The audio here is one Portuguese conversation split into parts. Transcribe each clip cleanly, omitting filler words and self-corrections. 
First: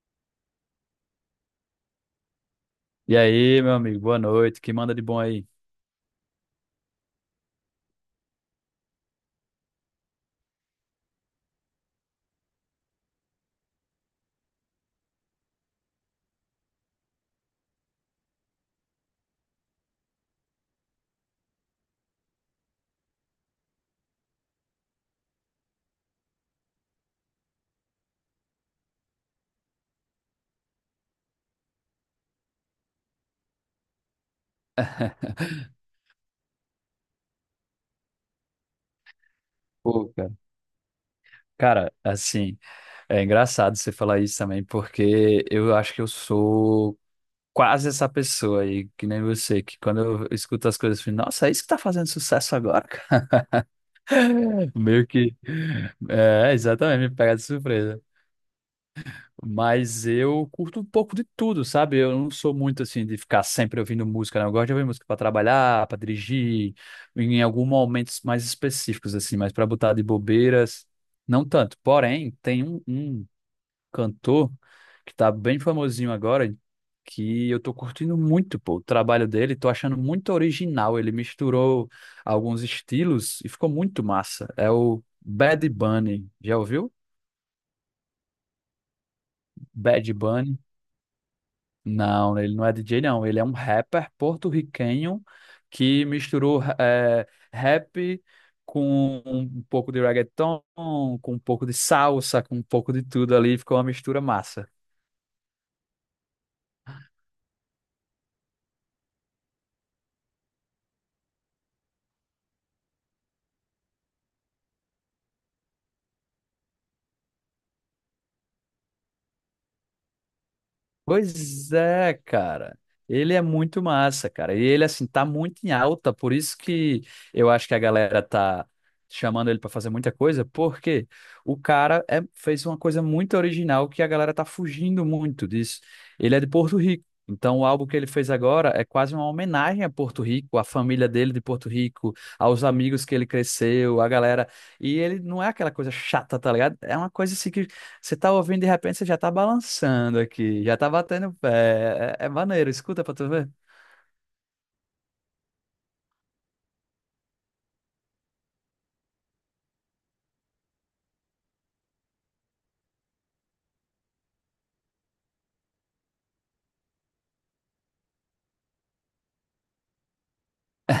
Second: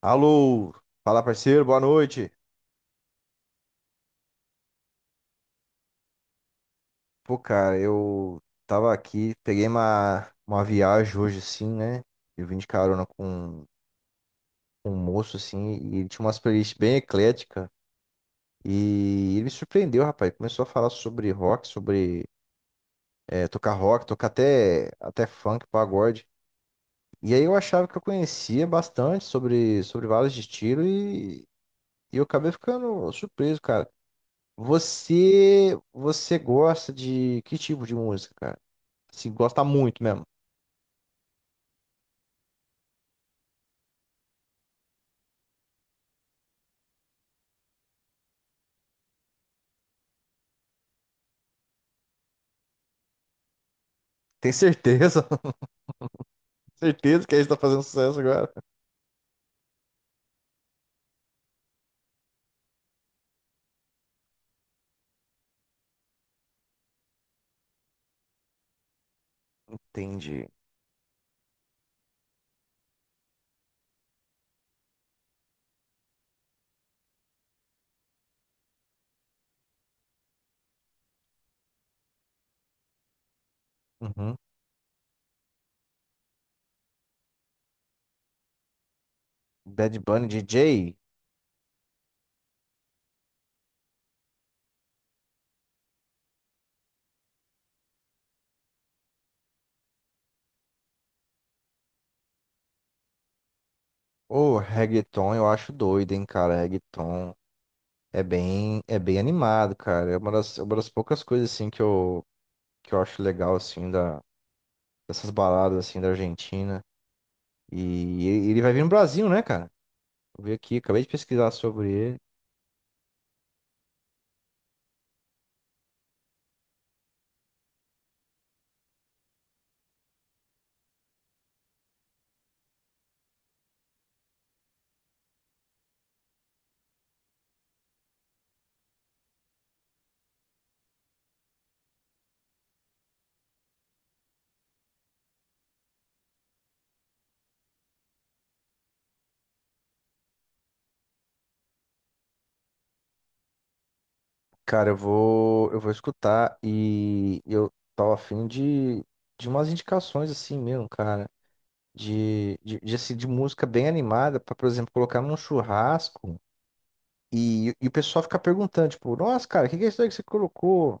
Alô, fala parceiro, boa noite. E aí, meu amigo, boa noite. Que manda de bom aí? Pô, cara, eu tava aqui, peguei uma viagem hoje assim, né? Eu vim de carona com um moço assim, e ele tinha umas playlists bem ecléticas. E ele me surpreendeu, rapaz. Começou a falar sobre rock, sobre tocar rock, tocar até funk, pagode. E aí eu achava que eu conhecia bastante sobre vários estilos e eu acabei ficando surpreso, cara. Você gosta de que tipo de música, cara? Se gosta muito Pô, mesmo. cara, Cara, assim, é engraçado você falar isso também, porque eu acho que eu sou quase essa pessoa aí, que nem você, que quando eu escuto as coisas, eu fico, nossa, é isso que tá fazendo sucesso agora, cara? Tem Meio certeza? que. É, exatamente, me Certeza que pega a de gente tá fazendo surpresa. sucesso agora. Mas eu curto um pouco de tudo, sabe? Eu não sou muito assim de ficar sempre ouvindo música, não. Eu gosto de ouvir música para trabalhar, para dirigir, em alguns momentos mais específicos, assim, mas para botar de Entendi. bobeiras, não tanto. Porém, tem um cantor que tá bem famosinho agora, que eu tô curtindo muito, pô, o trabalho dele, tô achando muito original. Ele misturou alguns estilos e ficou muito Uhum. massa. É o Bad Bunny. Já ouviu? Bad Bad Bunny DJ? Bunny. Não, ele não é DJ, não. Ele é um rapper porto-riquenho que misturou rap com um pouco de reggaeton, com um pouco de salsa, com um pouco de tudo ali. Ficou uma mistura Ô, massa. reggaeton eu acho doido, hein, cara. Reggaeton é bem animado, cara. É uma das poucas coisas, assim, que eu acho legal, assim, dessas baladas, assim, da Argentina. E ele vai vir no Brasil, né, cara? Eu vi aqui, acabei de pesquisar Pois sobre é, ele. cara. Ele é muito massa, cara. E ele, assim, tá muito em alta, por isso que eu acho que a galera tá chamando ele pra fazer muita coisa, porque o fez uma coisa muito original que a galera tá fugindo muito disso. Ele é de Porto Rico. Então, o álbum que ele fez agora é quase uma homenagem a Porto Rico, à família dele de Porto Rico, aos amigos que ele cresceu, a galera. E ele não é aquela coisa chata, tá ligado? É uma coisa assim que você tá ouvindo, de repente, você já tá balançando aqui, já tá batendo o pé. É, é maneiro, escuta pra tu ver. Cara, eu vou escutar e eu tava afim de umas indicações assim mesmo, cara. De música bem animada pra, por exemplo, colocar num churrasco e o pessoal fica perguntando, tipo, nossa, cara, o que que é isso aí que você colocou?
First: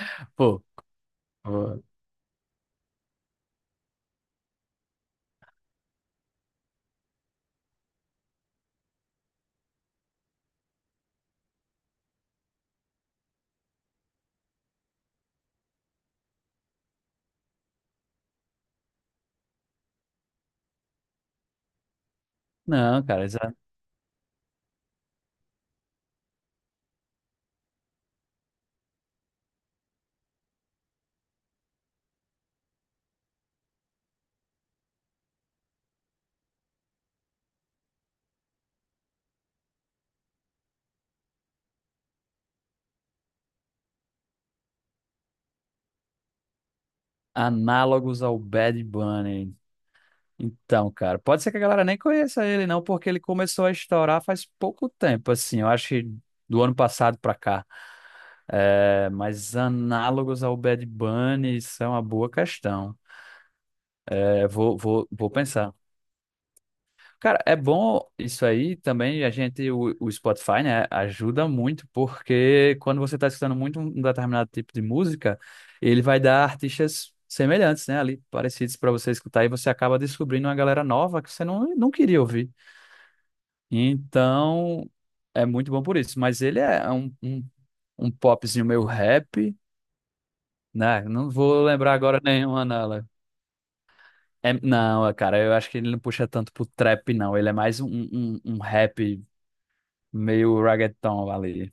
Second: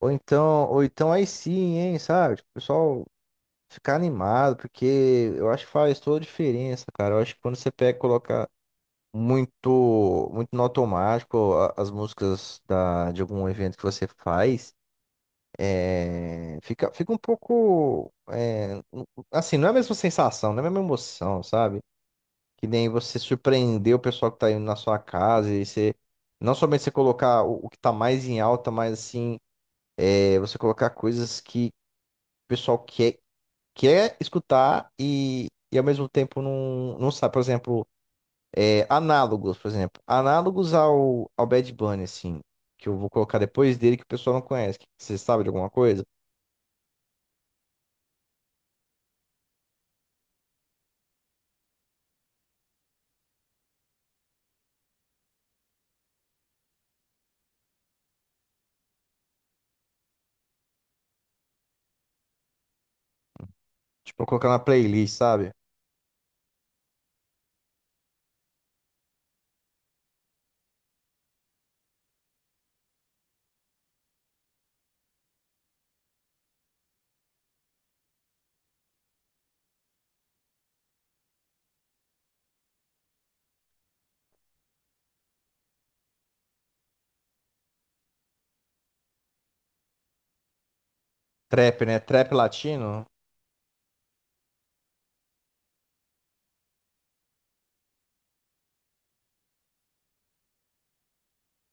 Pô, Ou então aí sim, pô. hein, sabe? Tipo, o pessoal ficar animado, porque eu acho que faz toda a diferença, cara. Eu acho que quando você pega e coloca muito no automático as músicas de algum evento que você faz. É, fica um pouco. Não é a mesma sensação, não é a mesma emoção, sabe? Que nem Não, você cara, surpreender o pessoal que tá indo na sua casa e você. Não somente você colocar o que tá mais em alta, mas assim, você colocar coisas que o pessoal quer escutar e ao mesmo tempo não sabe. Por exemplo, análogos, por exemplo. Análogos ao Bad Bunny, assim, que eu vou colocar depois dele que o pessoal não conhece. Que Você sabe de alguma coisa? análogos ao Bad Bunny. Então, cara, pode ser que a galera nem conheça ele, não, porque ele começou a estourar faz pouco tempo, assim, eu acho que do ano passado pra cá. É, mas análogos ao Bad Bunny são uma boa questão. Tipo, eu vou colocar É, na vou, vou, playlist, vou sabe? pensar. Cara, é bom isso aí também. A gente, o Spotify, né, ajuda muito, porque quando você está escutando muito um determinado tipo de música, ele vai dar artistas semelhantes, né, ali, parecidos para você escutar, e você acaba descobrindo uma galera nova que você não queria ouvir. Então, é muito bom por isso. Mas ele é um popzinho meio rap, né? Não vou Trap, lembrar né? agora Trap nenhuma latino? nela. É, não, cara, eu acho que ele não puxa tanto pro trap, não. Ele é mais um rap. Meio reggaeton ali.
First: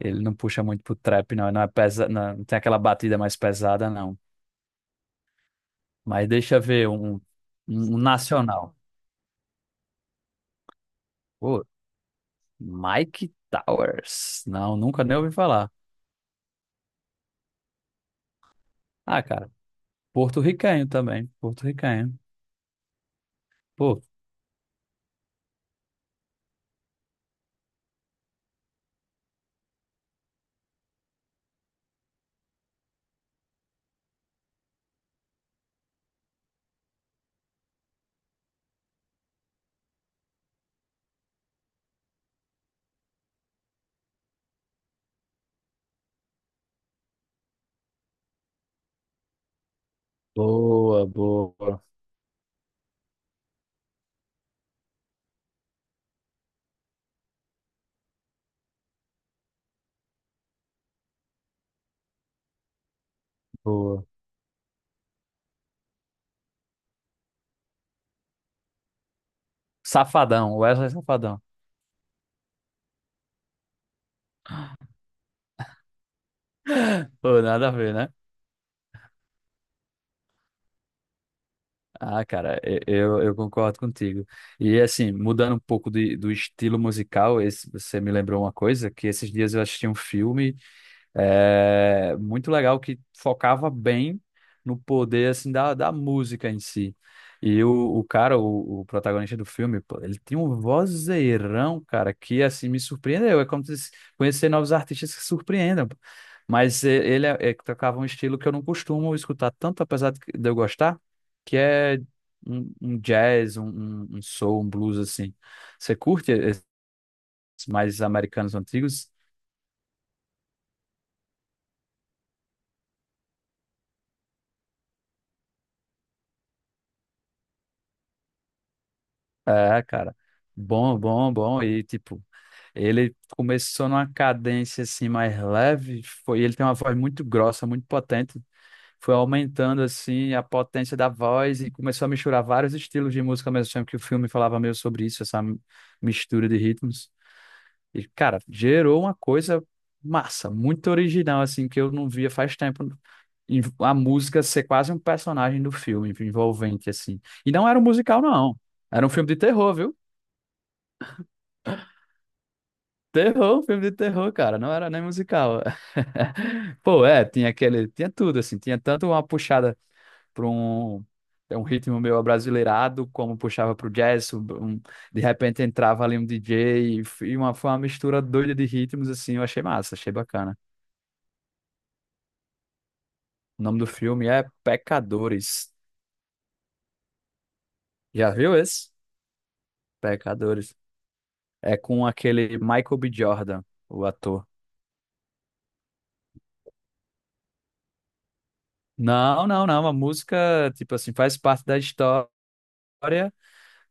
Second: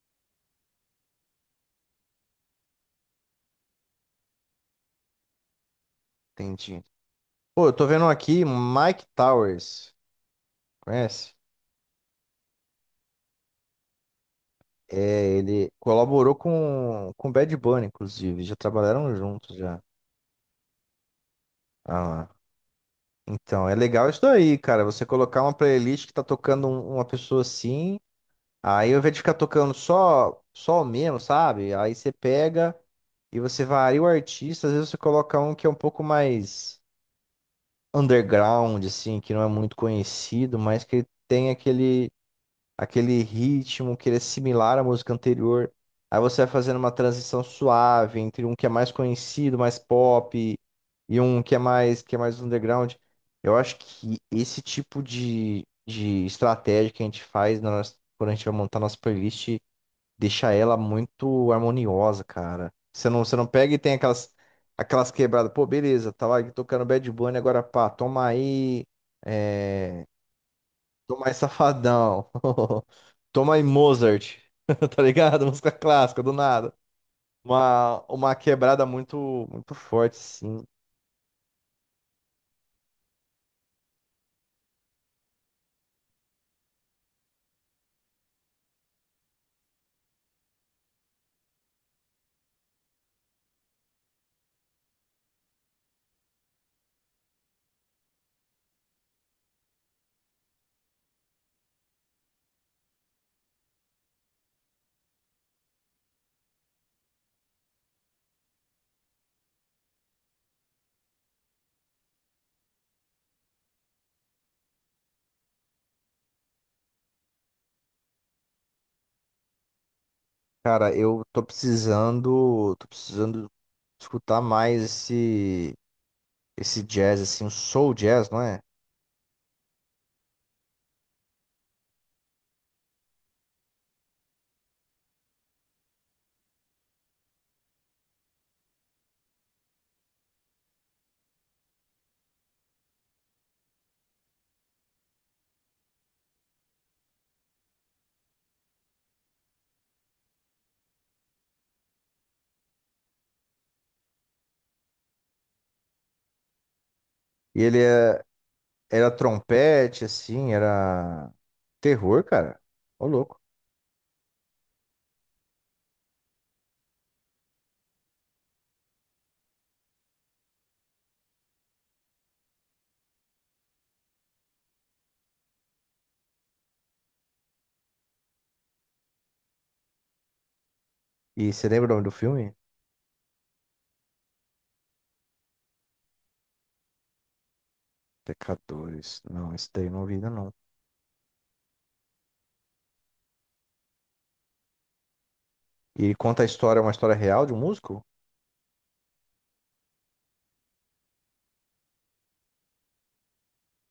Ele não puxa muito pro trap, não. Não é não, não tem aquela batida mais pesada, não. Mas deixa eu Entendi. ver Pô, eu tô um vendo um aqui nacional. Mike Towers, conhece? Pô, Mike Towers. Não, nunca nem É, ouvi ele falar. colaborou com Bad Bunny, inclusive, já trabalharam Ah, cara, juntos já. porto-riquenho também. Ah, Porto-riquenho. lá. Então, é Pô, legal isso daí, cara, você colocar uma playlist que tá tocando uma pessoa assim, aí ao invés de ficar tocando só o mesmo, sabe? Aí você pega e você varia o artista, às vezes você coloca um que é um pouco mais underground, assim, que não é muito conhecido, mas que tem aquele ritmo que ele é similar à música anterior. Aí você vai fazendo uma transição suave entre um que é mais conhecido, mais pop, Boa, e um que é boa, que é mais underground. Eu acho que esse tipo de estratégia que a gente faz na nossa- quando a gente vai montar nossa playlist deixa ela muito harmoniosa, cara. Você não pega e tem boa. Aquelas quebradas. Pô, beleza, tava aqui tocando Bad Bunny, agora pá, toma aí. eh, Safadão, Wesley Toma aí, Safadão. Safadão. Toma aí, Mozart. Tá ligado? Música clássica, do nada. Pô, nada a ver, né? Uma quebrada muito forte, sim. Ah, cara, eu concordo contigo. E assim, mudando um pouco de, do estilo musical, esse, você me lembrou uma coisa, que esses dias eu assisti um filme. É muito legal que focava bem no poder assim da, da música em si. E o cara, o protagonista do filme, pô, ele tem um vozeirão, cara, que assim me surpreendeu. É como se conhecer novos artistas que surpreendam. Pô. Ele é que tocava um estilo que eu não costumo escutar tanto, apesar de eu gostar, que é um jazz, um um soul, um blues assim. Você curte esses mais americanos antigos? Cara, tô precisando escutar mais esse jazz, assim, o soul jazz, não é? É, cara. Bom. E, tipo, ele começou numa cadência, assim, mais leve. Foi, ele tem uma voz muito grossa, muito potente. Foi aumentando, assim, a potência da voz e começou a misturar vários estilos de música ao mesmo tempo que o filme falava meio sobre isso, essa mistura de ritmos. E, cara, gerou uma coisa massa, muito original, assim, que eu não via faz tempo. E a música ser quase um personagem do filme, envolvente, assim. E E não era um musical, não. Era um era filme de terror, viu? trompete, era terror, cara. Ô, louco. Terror, filme de terror, cara, não era nem musical. Pô, é, tinha aquele, tinha tudo, assim, tinha tanto uma puxada para um, é um ritmo meio abrasileirado, como puxava pro jazz, um- de repente entrava ali um DJ, e uma, foi uma mistura doida de ritmos, assim, eu achei massa, achei bacana. E você lembra o nome do filme? O nome do filme é Pecadores. Já viu esse? Pecadores. Não, esse daí eu não vi ainda não. Pecadores. É com aquele Michael B. Jordan, o ator. E conta a história, uma história real de um músico? Não, a música, tipo assim, faz parte da história,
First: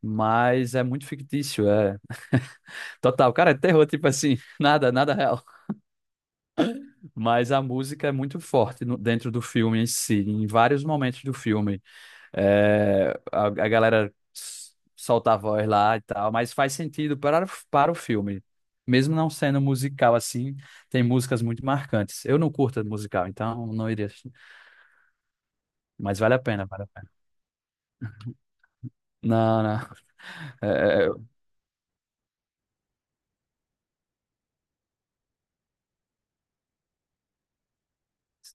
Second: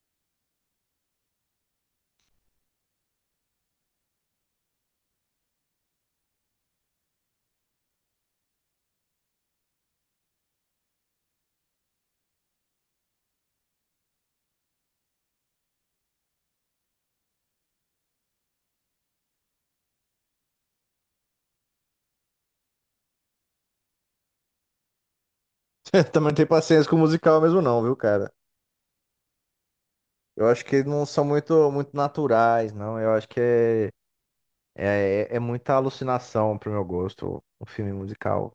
mas é muito fictício, é total. Cara, é terror, tipo assim, nada real. Mas a música é muito forte dentro do filme em si, em vários momentos do filme. É, a galera solta a voz lá e tal, mas faz sentido para, para o filme. Mesmo não sendo musical assim, tem músicas muito marcantes. Eu não curto musical, então não iria assistir. Mas Também não vale a tenho pena, vale a paciência com o pena. musical mesmo não, viu, cara? Não. Eu acho que eles não são muito naturais, não. Eu acho que é muita alucinação pro meu gosto, um filme musical.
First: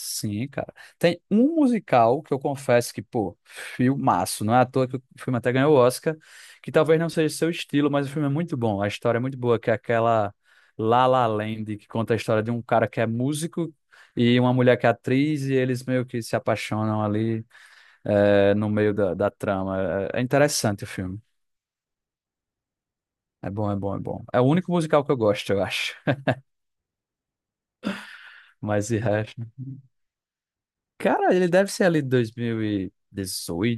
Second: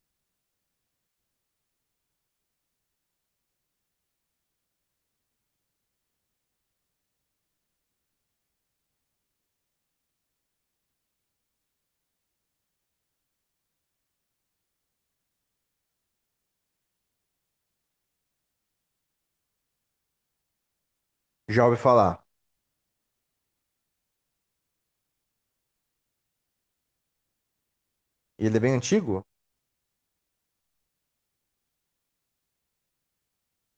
Sim, cara. Tem um musical que eu confesso que, pô, filmaço. Não é à toa que o filme até ganhou o Oscar, que talvez não seja seu estilo, mas o filme é muito bom. A história é muito boa, que é aquela La La Land, que conta a história de um cara que é músico e uma mulher que é atriz, e eles meio que se apaixonam ali, é, no meio da, da trama. É, é interessante o filme. Já ouvi falar. É bom. É o único musical que eu gosto, eu acho. E ele é bem Mas de antigo? resto. Cara, ele deve ser ali de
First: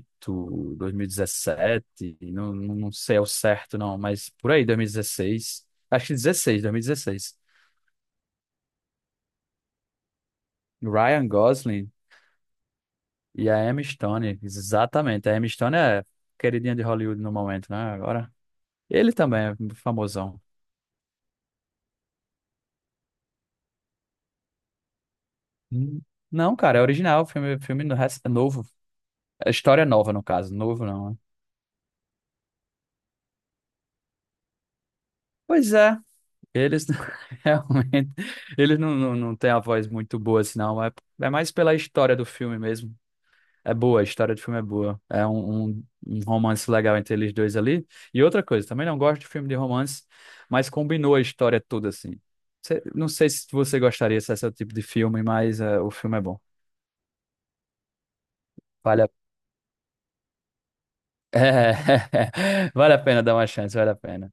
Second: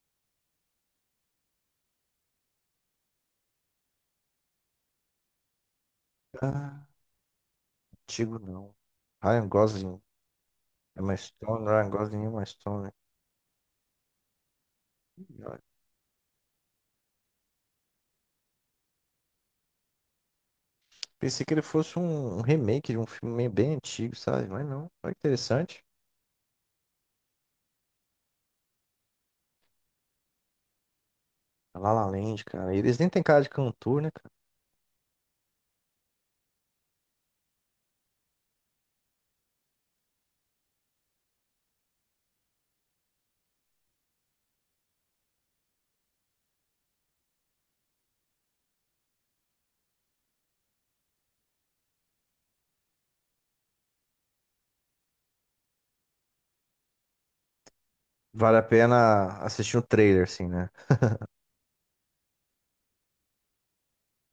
2018, 2017, não sei ao certo não, mas por aí, dois mil e dezesseis, acho que dezesseis, dois mil e Ah, dezesseis. antigo não. Ryan Gosling. Emma Ryan Stone, Ryan Gosling Gosling e Emma Stone. e a Emma Stone, Ih, exatamente. A Emma olha. Stone é queridinha de Hollywood no momento, né? Agora, ele também é famosão. Pensei que ele fosse um remake de um filme bem antigo, sabe? Mas não. Olha que interessante. Hum. Não, cara, é original, filme, novo. É história nova, no caso, novo não, né? La La Land, cara. Eles nem têm cara de cantor, né, cara? Pois é, eles realmente eles não têm a voz muito boa, assim, não. É, é mais pela história do filme mesmo. É boa, a história do filme é boa. É um romance legal entre eles dois ali. E outra coisa, também não gosto de filme de romance, mas combinou a história toda, assim. Não sei se você gostaria se esse é o tipo de filme, mas é, o filme é bom. Vale a Vale a, pena assistir um trailer, assim, né? é, vale a pena dar uma chance, vale a pena.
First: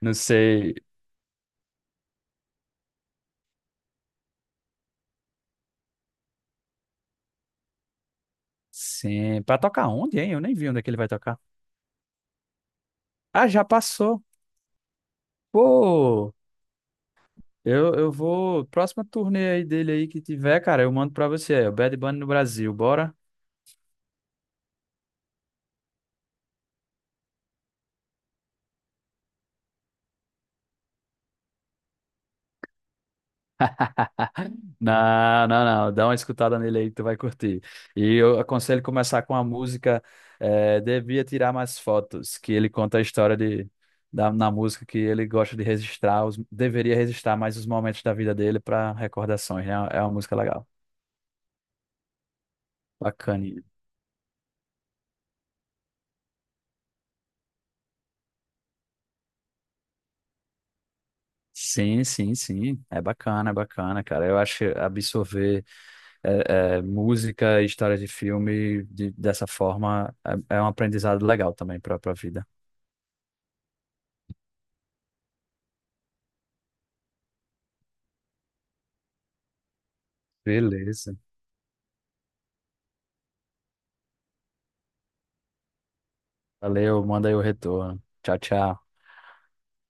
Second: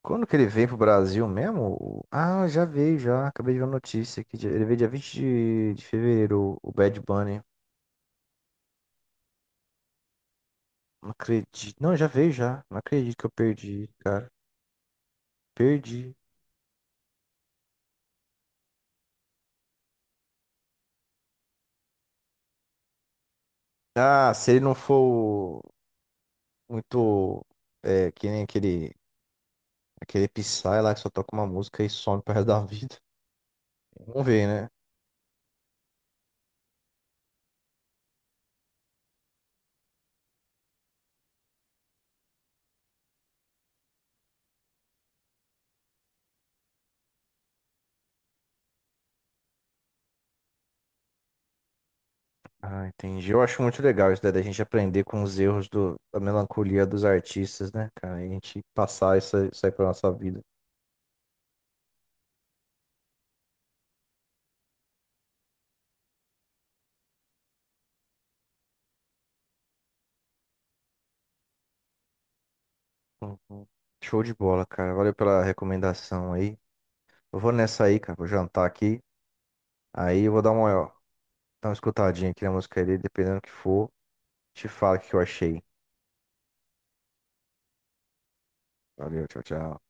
Não Quando que ele veio sei. pro Brasil mesmo? Ah, já veio, já. Acabei de ver a notícia aqui. Ele veio dia 20 de fevereiro, o Bad Bunny. Sim. Pra tocar onde, hein? Eu nem vi onde é que ele Não vai tocar. acredito. Não, já veio, já. Não acredito que eu Ah, já perdi, passou. cara. Perdi. Pô! Eu vou. Próxima turnê aí dele aí que tiver, cara, eu mando pra você. É o Bad Bunny no Brasil, bora? Ah, se ele não for muito. É, que nem aquele Psy lá que só toca uma música e some pro resto da vida. Vamos ver, né? Não. Dá uma escutada nele aí que tu vai curtir. E eu aconselho começar com a música Devia Tirar Mais Fotos, que ele conta a história de, da, na música que ele gosta de registrar, os, deveria registrar mais os momentos da vida dele para recordações, né? É uma música legal. Ah, entendi. Eu Bacana. acho muito legal isso daí, da gente aprender com os erros da melancolia dos artistas, né, cara? E a gente passar isso aí pra nossa vida. Sim. É bacana, cara. Eu acho que absorver. É, é, música e história de dessa forma é, é um aprendizado legal também para a vida. Uhum. Show de bola, cara. Valeu pela recomendação aí. Eu vou nessa aí, cara. Vou jantar aqui. Aí eu vou Beleza. dar uma escutadinha aqui na música dele, dependendo do que for. Te falo o que eu achei. Valeu, manda aí o retorno. Tchau, tchau. Valeu, tchau, tchau.